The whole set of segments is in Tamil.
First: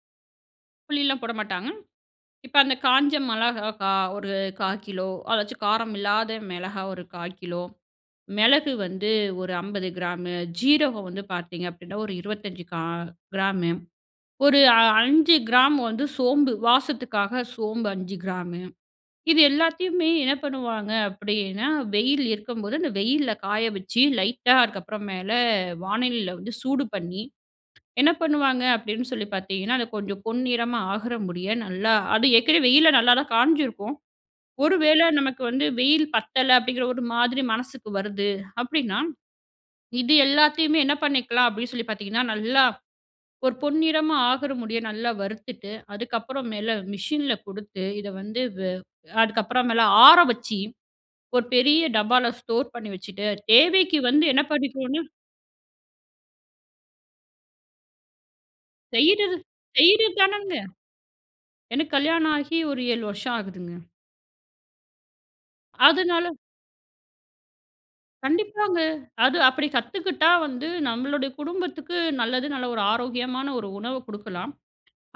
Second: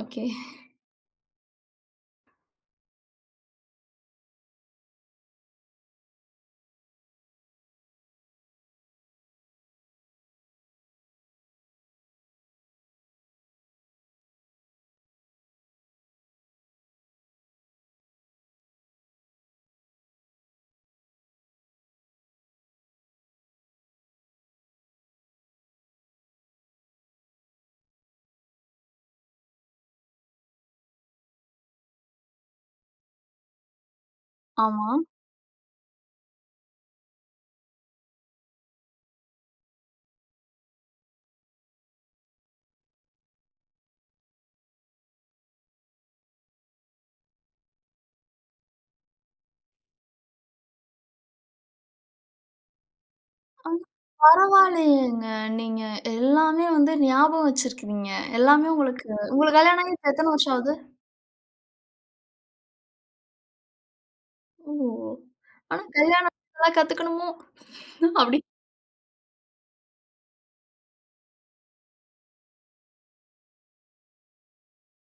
ஓகே! புளிலாம் போடமாட்டாங்க. இப்ப அந்தக் காஞ்ச மெளகாய் கா ஒரு 1/4 கிலோ அதாச்சு காரம் இல்லாத மெளகா ஒரு 1/4 கிலோ. மெளகு வந்து, ஒரு 50 கிராமு. ஜீரகம் வந்து பார்த்தீங்க அப்டினா, ஒரு 25 கிரா- கிராமு ஒரு அ 5 கிராமு வந்து சோம்பு வாசத்துக்காக, சோம்பு 5 கிராமு இது எல்லாத்தயுமே என்ன பண்ணுவாங்க? அப்டின்னா, வெயில் இருக்கும்போது, அந்த வெயில்ல காய வச்சு, லைட்டா அதுக்கப்புறம் மேல வானலில்ல வந்து சூடு பண்ணி, என்ன பண்ணுவாங்க, அப்டின்னு சொல்லிப் பார்த்தீங்கன்னா, அது கொஞ்ச பொன் நிறமா ஆகுற முடிய நல்ல, அது ஏற்கனவே வெயில்ல நல்லாதான் காஞ்சுயிருக்கும். ஒருவேள ஆமா. நமக்கு வந்து வெயில் பத்தல, அப்டிங்குற ஒரு மாதிரி மனசுக்கு வருது அப்டின்னா, இது எல்லாத்தயுமே என்ன பண்ணிக்கலாம்? அப்டி சொல்லிப் பாத்தீங்கன்னா, நல்லா ஒரு பொன் நிறமா ஆகிற முடிய நல்லா வறுத்துட்டு, அதுக்கப்புறம் மேல மெஷின்ல குடுத்து, இத வந்து வ அதுக்கப்புறம் மேல ஆற வச்சு, ஒரு பெரிய டப்பால ஸ்டோர் பண்ணி வச்சிட்டு, ஆ! தேவைக்கு வந்து என்ன பண்ணிக்கணும்னா பரவாயில்லயேங்க, நீங்க எல்லாமே வந்து ஞாபகம் வச்சிருக்கீங்க. எல்லாமே உங்களுக்கு செய்யுறது உங்களுக்குக் கல்யாணம் ஆயி செய்யுற இப்போ எத்தனை தானுங்க. வருஷம் ஆவது? எனக்குக் கல்யாணாகி ஒரு 7 வருஷம் ஆகுதுங்க. ஓ! ஆனா, அதுனால கல்யாணம் ஆனா இதெல்லாம் கத்துக்கணுமோ? அப்டி. கண்டிப்பாங்க. அது அப்டி கத்துக்கட்டா வந்து நம்மளோட குடும்பத்துக்கு நல்லது. நல்ல ஒரு ஆரோக்கியமான ஒரு உணவ குடுக்கலாம்.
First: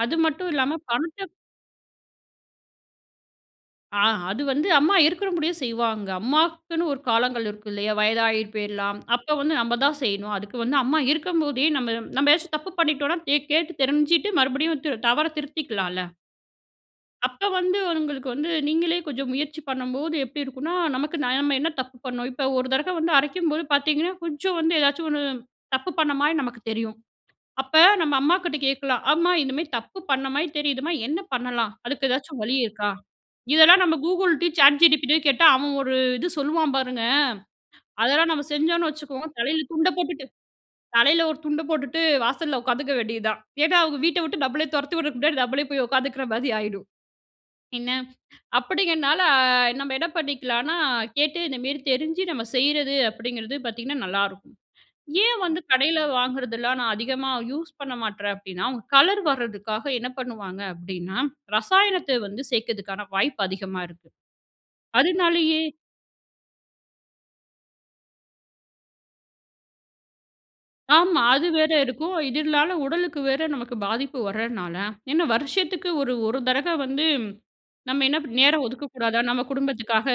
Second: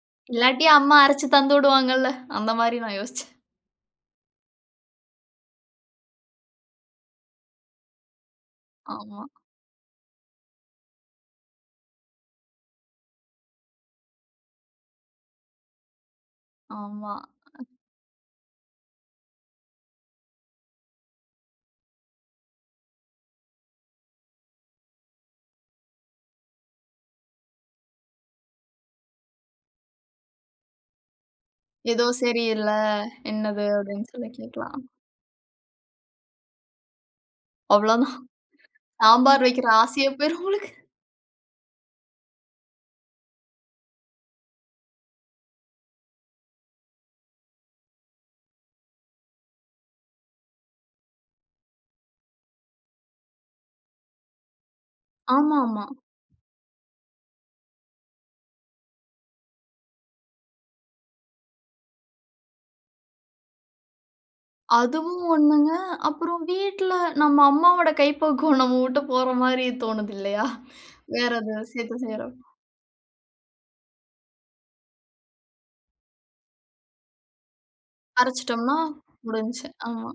அது மட்டும் இல்லாட்டி, இல்லாம, அம்மா பணத்த அரைச்சு தந்துவிடுவாங்கல்ல? அந்த மாரி நான் யோசிச்சேன். ஆ, அது வந்து அம்மா இருக்குற முடியும் செய்வாங்க. அம்மாக்குன்னு ஒரு காலங்கள் இருக்கு, இல்லையா? வயதாகி போயிரலாம். ஆமா. அப்ப வந்து, நம்ப தான் செய்யணும். அதுக்கு வந்து, அம்மா இருக்கும் போதே, நம்ப நம்ப ஏதாச்சும் தப்பு பண்ணிட்டோம்னா, தே கேட்டுத் தெரிஞ்சுட்டு, மறுபடியும் தி தவறத் திருத்திக்கலால? ஆமா. அப்ப வந்து, உங்களுக்கு வந்து நீங்களே கொஞ்சம் முயற்சி பண்ணும்போது, எப்டி இருக்கும்னா நமக்கு நாம என்ன தப்பு பண்ணோம்? இப்ப 1 தடக்க வந்து அரைக்கும்போது பாத்தீங்கன்னா, கொஞ்சம் வந்து எதாச்சும் ஒண்ணு தப்பு பண்ண மாரி நமக்குத் தெரியும். அப்ப, நம்ம அம்மா கிட்ட கேட்கலாம். அம்மா! இது மாரி தப்பு பண்ண மாரி தெரியுதுமா! என்ன பண்ணலாம்? ஏதோ அதுக்கு ஏதாச்சும் வழி சரியில்ல, இருக்கா? என்னது? இதெல்லாம் நம்ம அப்டின்னு சொல்லிக் Googleடயும், Chat கேட்கலாம். GPTடயும் கேட்டா, அவன் ஒரு இது சொல்லுவான் பாருங்க. அவ்ளோதான். அதெல்லாம் நம்ம செஞ்சோனு வச்சுக்கோங்க, சாம்பார் தலையில வைக்கிற துண்ட ஆசையே போட்டுட்டு போயிரும் உங்களுக்கு! தலையில ஒரு துண்ட போட்டுட்டு வாசல்ல உக்காந்துக்க வேண்டியது தான். ஏனா, அவங்க வீட்ட விட்டு நம்மள துரத்தி விட முன்னாடி நம்மளே போய் உக்காந்துக்குற மாரி ஆயிரும். என்ன! அப்டிங்கனால, நம்ம என்ன பண்ணிக்கலாம்னா, கேட்டு இந்த மேரி தெரிஞ்சு, நம்ம செய்றது அப்டிங்கறது பாத்தீங்கன்னா, நல்லா இருக்கும். ஏன் வந்து ஆமாமா. கடைல வாங்குறதெல்லாம் நான் அதிகமா யூஸ் பண்ண மாட்றேன் அப்டின்னா, அவங்க கலர் வர்றதுக்காக என்ன பண்ணுவாங்க அப்டின்னா, ரசாயனத்த வந்து சேக்கறதுக்கான வாய்ப்பு அதிகமா இருக்கு. அதுவும் அதுனாலயே ஒண்ணுங்க. அப்பறம் வீட்ல, நம்ம அம்மாவோட கைபக்குவம் நம்ம விட்டு போற மாரி தோணுது இல்லையா? ஆமா! வேற அது வேற ஏதாவது சேர்த்து இருக்கும். செய்யறப்போ. இதுனால உடலுக்கு வேற நமக்குப் பாதிப்பு வர்றனால, என்ன வருஷத்துக்கு ஒரு, 1 தரக வந்து நம்ம என்ன நேரம் அரைச்சுட்டோம்னா, ஒதுக்கக்கூடாதா? நம்ம முடிஞ்ச்சு. குடும்பத்துக்காக. ஆமா.